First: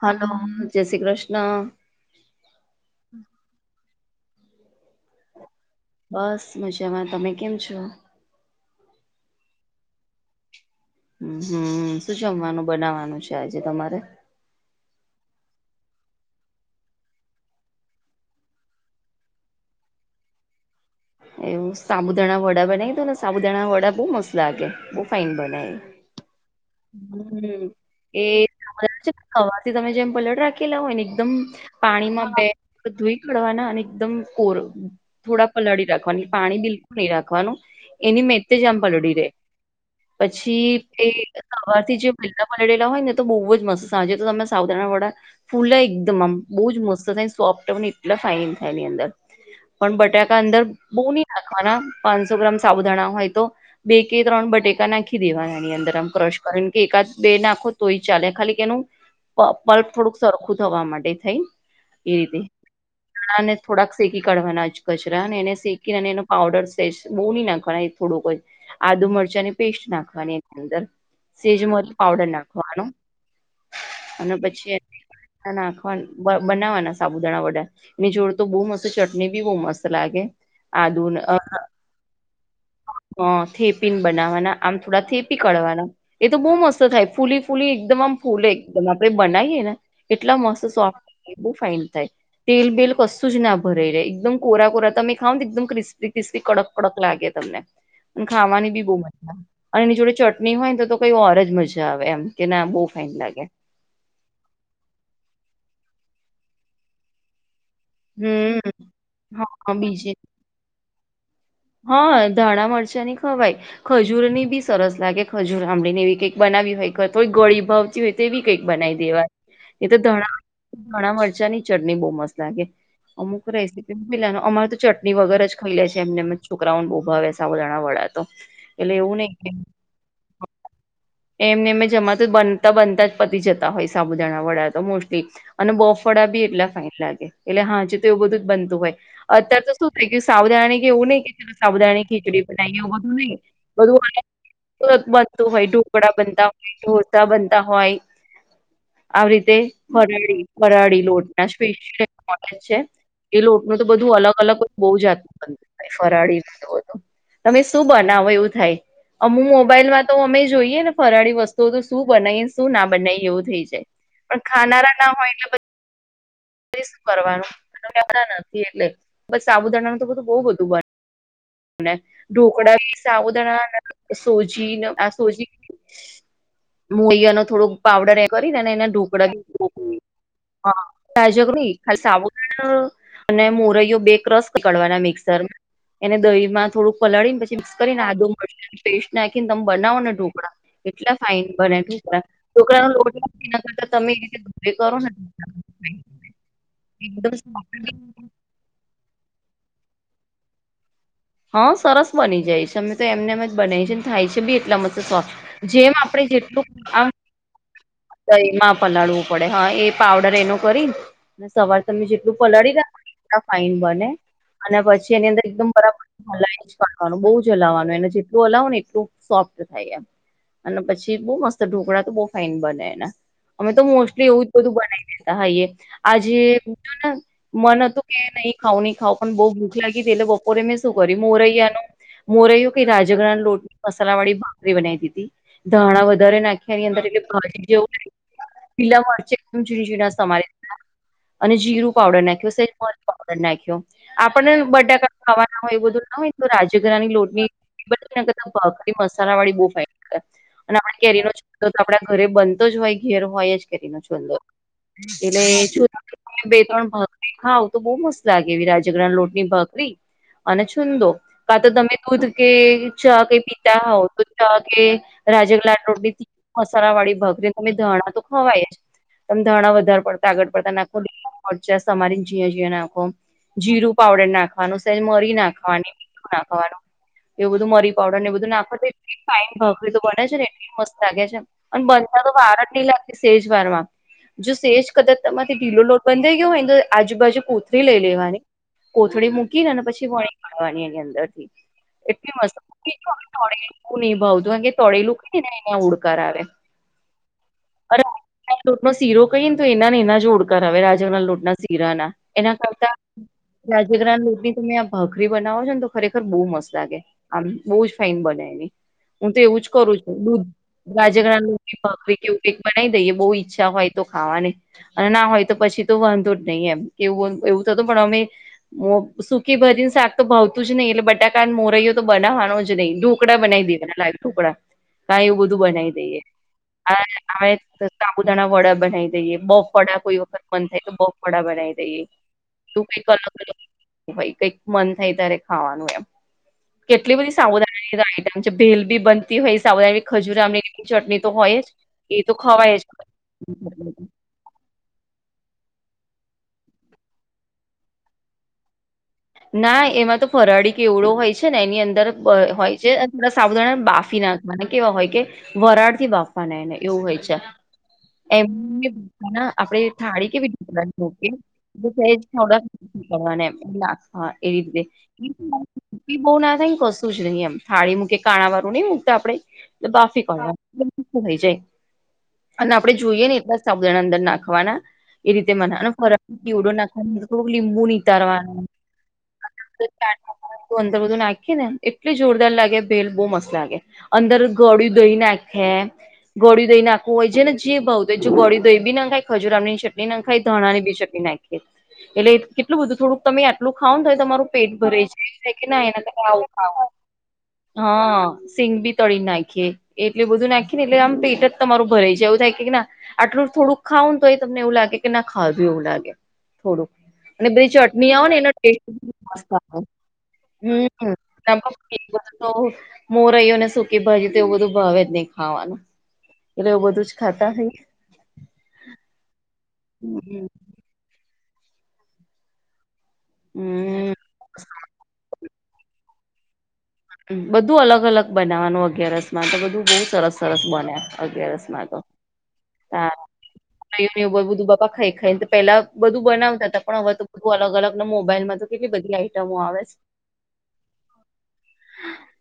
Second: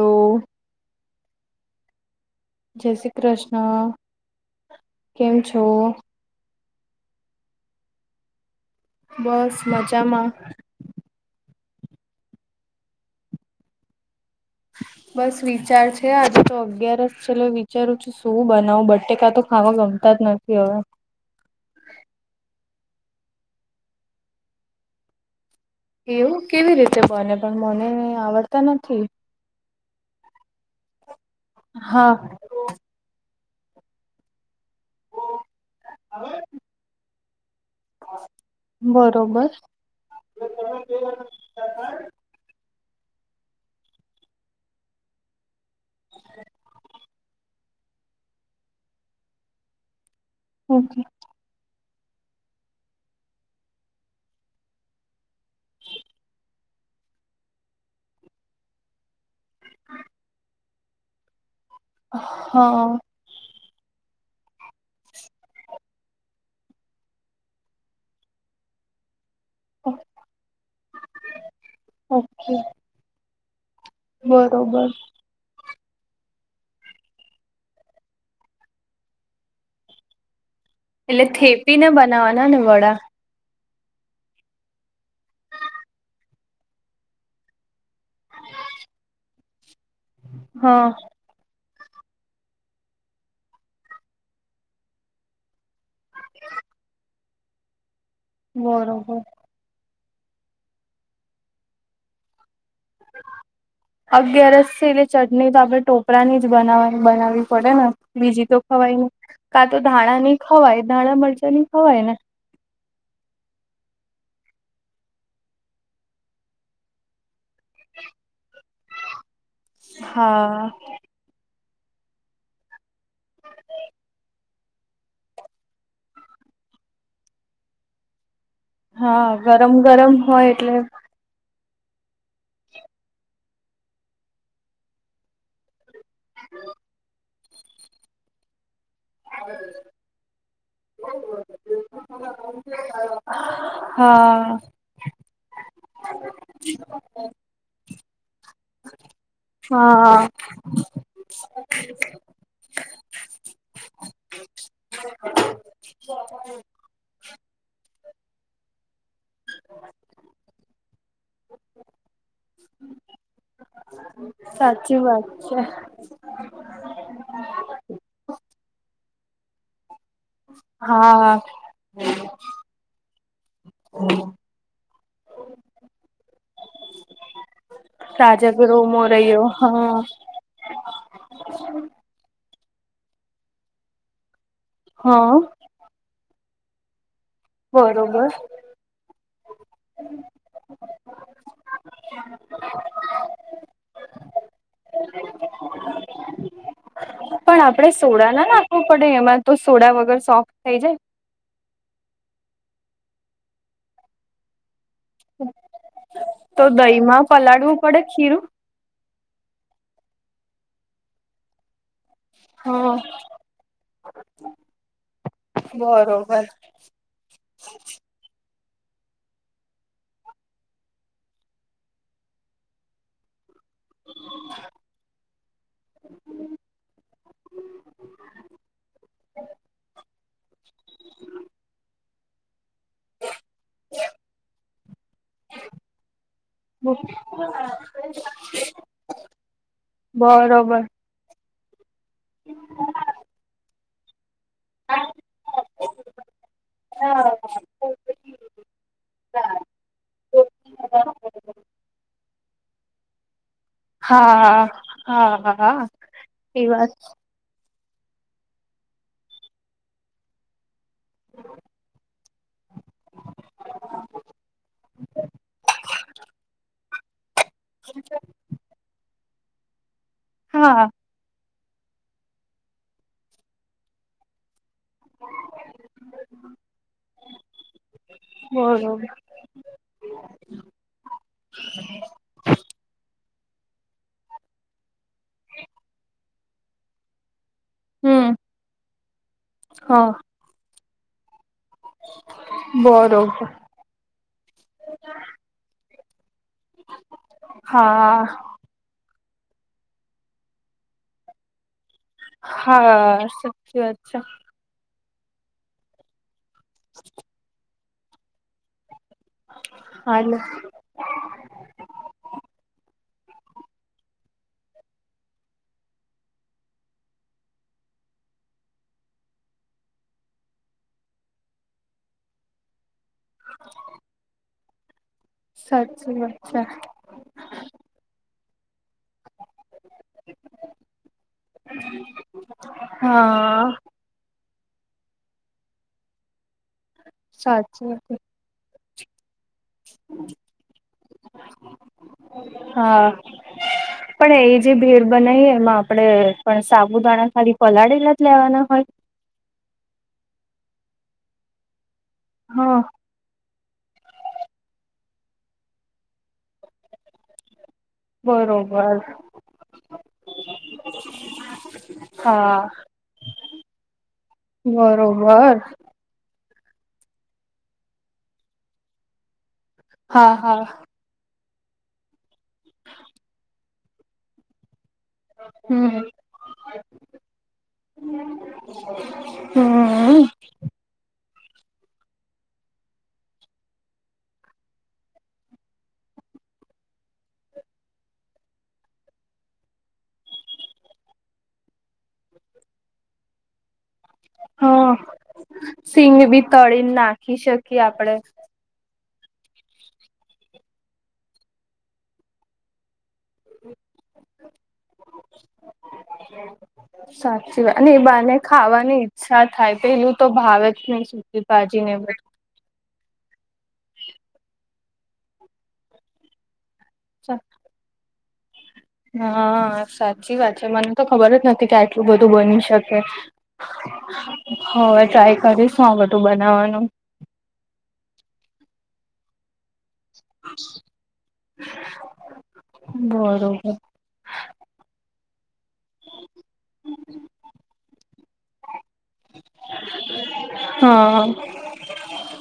Hello જય શ્રી કૃષ્ણ જય શ્રી કૃષ્ણ કેમ છો? બસ મજામાં તમે કેમ છો? બસ મજામાં હમ શું જમવાનું બનાવવાનું છે આજે તમારે? બસ વિચાર છે આજે તો અગિયાર જ છેલો વિચારું છું? શું બનાવું? બટેકા તો ખાવા ગમતા જ નથી હવે એવું સાબુદાણા વડા બનાવી તો ને સાબુદાણા વડા બહુ મસ્ત લાગે બહુ ફાઇન એવું કેવી રીતે? બને પણ હમ મને આવડતા નથી સવાર થી તમે જેમ પલટ રાખીલા હોય ને એકદમ હા પાણીમાં બે ધોઈ ખડવાના અને એકદમ કોર થોડા પલાળી રાખવાની પાણી બિલકુલ નહીં રાખવાનું એની મે તે જ આમ પલળી રહેે. બરોબર પછી તે? સવારથી જે મિલા પલળેલા હોય ને તો બહુ જ મસ્ત સાંજે તો તમે સાવધ વડા ફૂલા એકદમ આમ બહુ જ મસ્ત થાય સોફ્ટ એટલા ફાાઈન થાય એની અંદર પણ બટાકા અંદર ઓકે બહુ ન નાખવાના પાંચસો ગ્રામ સાબુદાણા હોય તો બે કે ત્રણ બટેકા નાખી દેવાના એની અંદર આમ, કે એકાદ બે નાખો તોય ચાલે ખાલી કે એનું પ પલ્પ થોડુંક સરખું થવા માટે થઈ એ રીતે, હા ણા ને થોડાક શેકી કાઢવાના જ કચરા અને એને શેકીને અને એનો પાવડર સ બોની નાખ થોડુંક આદુ મરચા ની પેસ્ટ નાખવાની એની અંદર, સેજમત પાવડર ઓકે નાખવાનો, અને પછી બરોબર ના નાખવા બનાવાના સાબુદાણા વડા એની જોડ તો બહુ મસ્ત ચટણી બી બહુ મસ્ત લાગે. આદુ એટલે થેપી ને બનાવવાના ને વડા? હ થેપી ને બનાવવાના આમ થોડા થેપી કાઢવાના એ તો બહુ મસ્ત થાય ફૂલી ફૂલી એકદમ આમ ફૂલે એકદમ આપણેે બનાવીએ ને એટલા મસ્ત હા સોફ્ટ બહ ફાઇન થાય તેલ બેલ કશું જ ના ભરાઈ રે એકદમ કોરા કોરા તમે ખાાવ ને એકદમ ક્રિસ્ તસ તિસ્રી કડક કડક લાગે તમને, ખાવાની બી બહુ બરોબર મજા આવે અને એની જોડે ચટણી હોય ને તો કઈ ઓરજ મજા આવે એમ કે ના બહુ ફાઈઇન લાગ્યા અગિયારસ છે એટલે ચટણી તો આપડણે ટોપરાની જ બનાવવા બનાવવી પડે ને બીજી હમ તો ખવાય નહી કા હા તો બીજી ધાણા નહી ખવાય ધાણા મળજા ની ખવાય હા ને ધાણા મરચાંની ખવાય ખજૂર ની બી સરસ લાગે ખજૂર આંબળીને એવી કઈક બનાવી હોય ગળી ભાવ હોય તેવી કંઈક બનાવી દેવા એ તો ધણા હા ઘણા મરચાં ની ચટણી બહુ મસ્ત લાગે. અમુક રેસીપી મિલા અમારે તો ચટણી વગર જ ખાઈ લે છે એમને જ શુકરાઉન ઉભાવે સવ જણા વડા તો, એટલે એવું હા નહી કે ગરમ ગરમ હોય એટલે! એમને એમે જમા તો બનતા બનતા જ પતી જતા હોય સાબુદાણા વડા તો મોસ્ટલી અને બફ ફળ બી એટલા ફાન લાગે એટલે હા જે તો એવું બધું જ બનતું હોય અત્યારે તો સુું થે કે સાવધાને કેવું નને સાબુદાણાની ખીચડી બનાવી એવું બધું નહી હા બધું બનતું હોય ઢુકળા બ ઢોસા બનતા હોય આવી રીતે તે હા ફરાળ ફરાળ લોટના સ્પેશિયલ મળે છે એ લોટ નુ તો બધું અલગ અલગ હો બહુ જાત બ ફરાડી [unintelligible] તમે શું બનાવો એવું થાય અમુક મોબાઈલમાં તો અમે જોઈએ ને ફરાળી વસ્તુઓ તો શું બનાવીને શું ના બનાવીએ એવું થઈ જાય પણ ખાનારા સાચી ના વાત હોય એટલે છે બધા શું કરવાનું કે નથી એટલે બસ સાબુદાડાનું તો બધું બહ બધું બને હા ઢોકળા ભી ઉદારણ તરીકે સોજી આ સોજી મોઈયાનો થોડોક પાવડર એ કરીને રાજગરો એને ઢોકળા મોરૈયો હા હા [unintelligible] અને મોરૈયો બે ક્રસ પકડવાના હા મિક્સરમાં એને દહી માં થોડું પલાળી ને પછી મિક્સ કરીને આદુ બરોબર મરચા પેસ્ટ નાખીને તમે બનાવો ને ઢોકળા એટલા ફાાઈન બને ટઢોકળા ના લોટ મૂકીને [unintelligible] [unintelligible] હુ પડે એમાં તો સોડા વગર સોફ્ટ થાય જાય હા સરસ બની જાય છે અમે તો એમને એમ જ બનાવી છે ને થાય છે બી એટલા મસ્ત જેમ આપડે જેટલું પલાડુ દહીં મા પલાળવું પડે હા એ પાવડર એનો કરીને સવાર તમે જેટલું પલાળી હા રાખે એટલો ફાાઈન બને અને પછી એની અંદર એકદમ બરાબર બરોબર ફુલાય છેં વાનું બહુ જ હલાવાનું એને જેટલું હલાવનું ને એટલું સોફ્ટ થાય એમ અને પછી બહુ મસ્ત ઢોકળા તો બહ ફાાઈન બને એના અમે તો મોસ્ટલી એવું જ બધું બનાવી લેતા હા આજે હ ને મન હતું કે નહી ખાવુ નહીં ખાવ પણ બહુ ભૂખ લાગી હતી એટલે બપોરે મેં શું કર્યું મોરૈયા નો મોર્યું કે રાજગરનો લોટ મસાલા વાળી ભાખરી બનાવી દીધી ધાણા વધારે નાખ્યાની અંદર એટલે [unintelligible] પીલા મળચમ ઝીણા ઝીણા સમારેલ હતા બરોબર અને જીરું પાવડર નાખ્યો સેજરી પાવડર નાખ્યો આપને બ બટાકા ખવાના હોય એ બધું ના હોય તો રાજઘરાની લોટ ની હા ભાખરી મસાલા વાળી બો ફાઈન કરે અને આપડે કેરી નો ચૂંદો તો આપડા ઘરે બનતો જ હોય ઘેર હોય જ કરી નો ચૂંદો હા હા એ એટલે વાત [unintelligible] હા તો બહુ મસ્ત લાગે એવી રાજરગરા લોટની ભાકરી અને ચૂંદો કા તો તમે દૂધ કે ચા કઈ પીતા હોવ તો ચા કે રાજગલાલ રોડ ની મસાલાવાડી ભાખરી તમે ધાણા તો ખવાય જ તમે ધાણા વધારે પડતા આગળ પડતા હા નાખો મરચા સમારી ઝીણું ઝીણું નાખો જીરુ પાવડર નાખો વાનું સમરી નાખવાની મીઠુ ના ખવાનું એવું બધું મરી પાવડરને એ બધું બરોબર નાખવા ફાઇન ભાખરી તો બને છે ને એટલી મસ્ત લાગે છે અને બનતા તો વાર જ નહી લાગે સેજ વારમાં જો સેજ કદર તમારીથી ઢીલો લોટ બંધઈ ગયો હોયને તો આજુબજુૂ તે લઈ હમ લેવાની કોથળી મૂકીને હા પછી વણી કાઢવાની એની અંદર થી બરોબર [unintelligible] હા લોટનો સીરો કઈને તો એના ને એના જો ઓળકાર કરાવે રાજગરના ના લોટના સીરા ના એના કરતા હા સાચી વાત છે રાજગ્રાન તમે આ ભખરી બનાવો છો ને તો ખરેખર બહુ મસ્ત લાગે આમ બહુ જ ફાાઈન બનેવી હું તો એવું જ કરું છું હાલે દૂધ બાજરાનું ભાખરી એવુકેવું બનાવી દઈએ બો ઈચ્છા હોય તો ખાવાને અને ના હોય તો પછી તો વાંધો જ નહી એમ કે એવું એવું થતું પણ અમે મો સુકી ભાજી ને શાક તો ભાવતું જ નહી એટલે બટાકા મોરૈયો તો બનાવવાનો જ નઈં ઢોકડા બનાવી દેવા લાગ [unintelligible] સાચી વાત છે હ સાબુદાણા વડા બનાવી ઈએ બફળા કોઈ વખત મન થાય તો બફળા બનાવી દઈએ તું કઈક અલગ હા ભાઈ કઈક મન થાય ત્યારે ખાવાનું એમ કેટલી બધી સાચી વાત સાવુધાન મ ભેલ બી બનતી હોય સાવધા ખજૂર ચટણી તો હોય જ એ તો ખવાય જ હા પણ એ જે ભેર બનાવી એમાં આપડે પણ સાબુદાણા ખાલી પલાળેલા જ લેવાના હોય ના એમાં તો ફરાળી કેવડો હોય છે ને એની અંદર હોય હા છે. થડા સાબુદાણા બાફી નાખવા કેવા હોય કે વરાળથી બાફવાના એને એવું હોય છે એમ બરોબર આપણે થાળી કેવી ઢોકળની હા થડાનેા એવી રીતે બરોબર [unintelligible] બહુ ના થાયને કશું જ નહી એમ થાળી મૂકે કાણા વાળું નહિ મૂકતા આપડે તો બાફી હા હા કાડવાનુ [unintelligible] થઈ જાય અને આપડે જોઈએને એટલા સાબુદાણા અંદર નાખવાના એ રીતે હમ મનેનો ફરક દીવડો નાખવા થોડક લીંબુ નીતારવા [unintelligible] હમ ચ અંદર બધું નાખી ને એટલી જોરદાર લાગે ભેલ બહુ મસ્ત લાગે અંદર ગળું દહી નાખે ગળી દહી નાખવું હોય છેને જે ભાવુ હો જો ગોળી દહીી નાખાય ખજુરામ ની ચટણી નાખાય ધણાની બી ચટણી વિ એટલે કેટલું બધું થોડુંક તમે આટલું ખાવ થ તમારું પેટ હા ભરે છે કે ના એના સિંગ બી આવું તળીને નાખી શકીએ આપડે હા સિંગ બી તળી નાખીએ એટું બધું નાખી ને એટલે આમ પેટ જ તમારું ભરાય છેાય એવું થાય કેને આટલું થોડુંક ખાવ તો એ તમને એવું લાગે કે ના ખાવધું એવું લાગે થોડું અને સાચી બધી વાત એ ચટણી આવ બાને ને એના ખાવાની ઈચ્છા થાય પેલું તો ભાવે જ હમ ઈ સુ આમ ભાજી ને એ બધું તો મોરઓને સુકી ભાજી તો એવું બધું ભાવે જ નહીિ ખાવાનું એટલેવું બધું જ ખાતા હોય હા સાચી હમ વાત છે મને તો ખબર જ નથી કે આટલું બધું બની શકે હમ હવે ટ્રાય કરીશું આ બધું બનાવવાનું બધું અલગ અલગ બનાવવાનું અગયાર રસમાન તો બધું બહુ સરસ સરસ બન્યા અગિયારસ તો બરોબર ર બધું બાપા ખાઈ ખાઈ ને તો પેલા બધું બનાવતા હતા પણ હવે તો બધું અલગ અલગ ના મોબાઈલમાં કેટલી બધી આઈટમો આવે છે હા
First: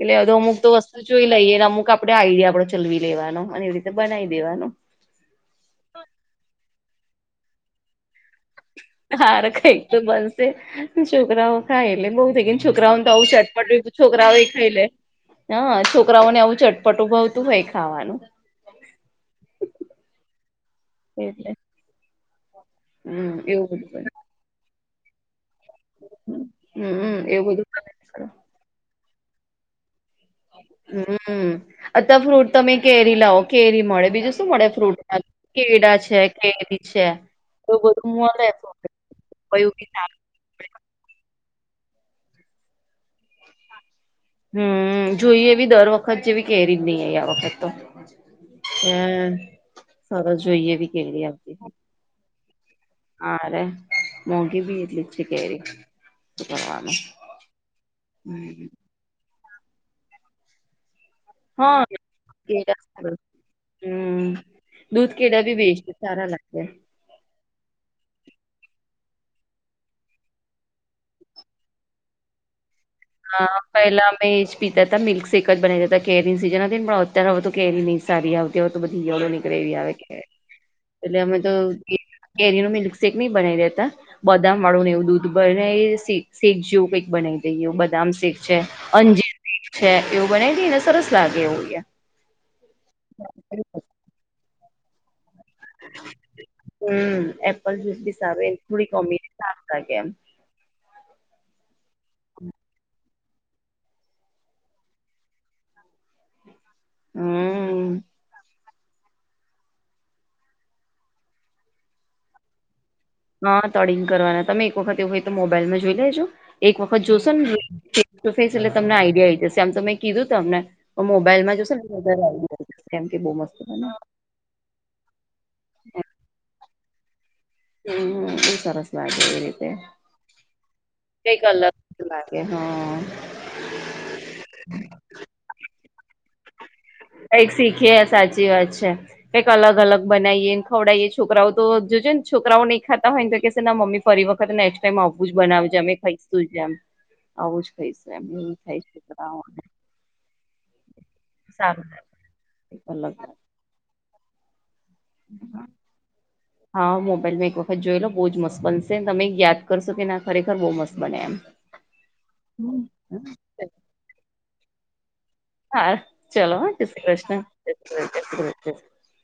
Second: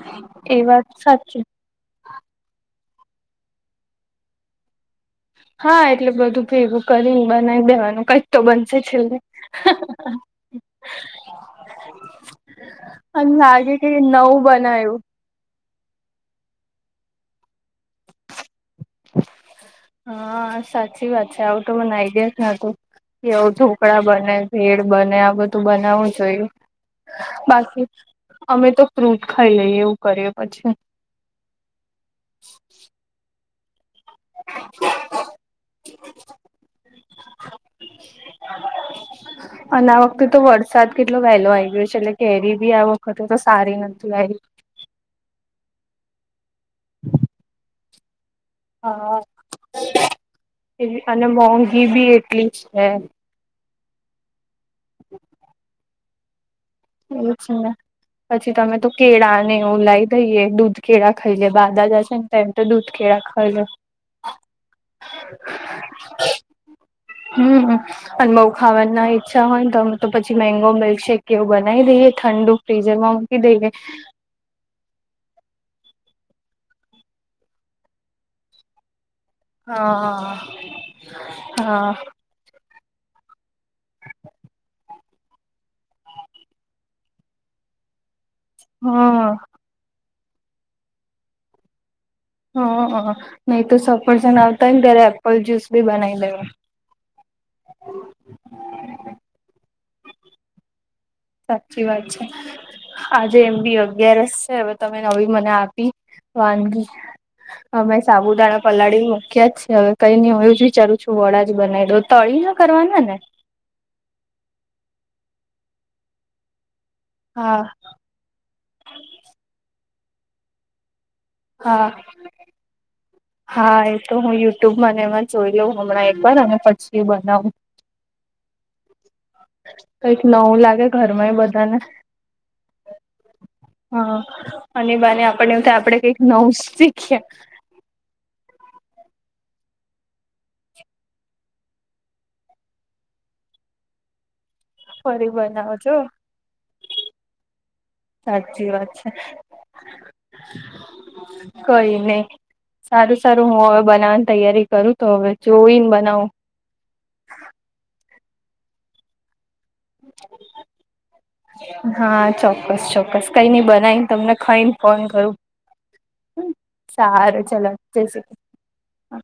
એટલે હધું અમુક એ તો વાત વસ્તુ જોઈ સાચી લઈએ ને અમુક આપ આપ આઈડ આપડો ચલવી લેવાનો અને એવી રીતે બનાવી દેવાનું હા એટલે બધું ભેગું કરીને બનાવી દેવાનું કઈ તો બ હાર કઈક તો બનશે છોકરાઓ ખાય એટલે બહુ થઈ કે છોકરાઓ બઉું અને લાગે કે ચટપટી છોકરા આવે નવું ખાઈ લે બનાવ્યું હ છોકરાઓને આવું ચટપટ ઉભવતું હોય ખાવાનું હા સાચી વાત છે એટલે આવું તો મને આઈ ગયા જ ન હતું હમ કેવું એવું બધું ઢોકળા બને ભેડ બને આ બધું બનાવું જોઈએ હમ એવું બધું બાકી બને અમે તો ફ્રૂટ ખાઈ લઈએ એવું કર અચ્છા હમ અત ફ્રૂટ તમે કેરી લાવો કેરી મળે બીજું શું મળે ફ્રૂટ કેડા છે કેરી છે એ બધું મળે ફ્રૂટ કયું ક અને આ ના વખતે તો વરસાદ કેટલો વહેલો આવી ગયો છે એટલે કેરી બી આ વખતે તો સારી નથીતી લરી હમ જોઈએ એ બ દર વખત જેવી કે ર જ નહી એ આ વખત તો હા હમ સરસ જોઈએવી એવી કેલી અને આપ મોંઘી બી એટલી છે એ હરે મુઘી બીટ લ છે કેરીવા એ છે ને પછી તમે તો કેળાને એવું લાવી દઈએ દૂધ કેળા ખાઈ લે હા બાદા જ છે ને તેમ તો કેળા દૂધ સારું. કેળા ખાઈ લે. કેડાાવેસ્ટ સારા લાગ્યા. હમ અને બઉ ખાવાના ઈચ્છા હોય ને તો તો પછી મેંગો મિલ્કશેેક કેવું બનાવી દઈએ ઠંડુ ફ્રીઝરમાં મુકિ હા અ એલા મેં એ જ પીતા હતા મિલ્ક શેક જ બનાવીતા એજ પીતાહતા કેરીની સીઝન હતી પણ અત્યારે હવે તો કે નહી સારી આવતી હોય તો બધી ઈયળો નીકડે ગ્રેવી આવે હા. એટલે અમે તો કેરી નુ મિલ્કશેેક નહી બનાવી દેતા. બદામ વાળું ને એવું દૂધ બને શેક જેવું કઈક બનાવી દઈ. બદામ શેખ છે હા અંજીર શેખ છે એવું બનાવી દઈને સરસ લાગે એવું હ હ નહી તો સફરસન આવતા હો ને ત્યારે એપલ જ્યુસ બી બનાવી દેવાય. હમ એપલ જ્યુસ બી સાર થોડી કોમી સાફ લાગે એમ સાચી વાત છે આજે એમ બી અગિયારસ છે હવે તમે નવી મને આપી વાનગી હમ અમે સાબુદાણા પલાળી મૂક્યા જ છે હવે કઈ નઈ હું જ વિચારું છું વડા જ બનાવી તો તળી ના કરવાના ને હા તડિને કરવાના તમે એક વખત એવું હોય તો મોબાઈલમાં જોઈ લેજો એક વખત જોશો ને હા એકસ એટલે તમને આઈડિયા આ આવીઈ જશે આમ તો મેં કીધું ત તમને મોબાઈલમાં જોશે હા લ કેમ કે બહ મસ્ત બને યુટુબએમાબના એમાં જોઈ લઉં હમણાં એક વાર અને પછી બનાવું. હમ ત સરસ લાગે. કંઈક નવું લાગે ઘરમાં એ કઈક બધાને અલગ લાગે હા હા અને બાને આપ એું થ આપડે કઈક નવુ કઈક શીખી સાચી વાત છે. કંઈ અલ અલગ બનાવીએ ને ખવડાવઈએ છોકરાઓ તો જોજ ને છોકરાઓ નહીં ખાતા હોય ને તો કેહે ના મમ્મી ફરી વખત ને એમ ફરી આવું જ બનાવજ બનાવજો અમે ખાઈશુંમ આવું જ ખાઈશું એમ એું ખાઈશ સારું કોઈ નહી લાગે અલગ સારું લાગે. સારું હું બનાવવાની તૈયારી કરું તો હવે જોઈને બનાવું. હા મોબાઈલમાં એક વખત જોયેલો બહુ જ મસ્ત બનશે તમે યાદ કરશો કે ના ખરેખર બહુ મસ્ત બને એમ હા ચોક્કસ હમ ચોક્કસ કઈ નઈ બનાય તમને ખઈ ફોન કરું હા ચલો હ જ શ્રી કૃષ્ણ જ્રી કૃષ્ણ જ્રી કૃષ્ણ હા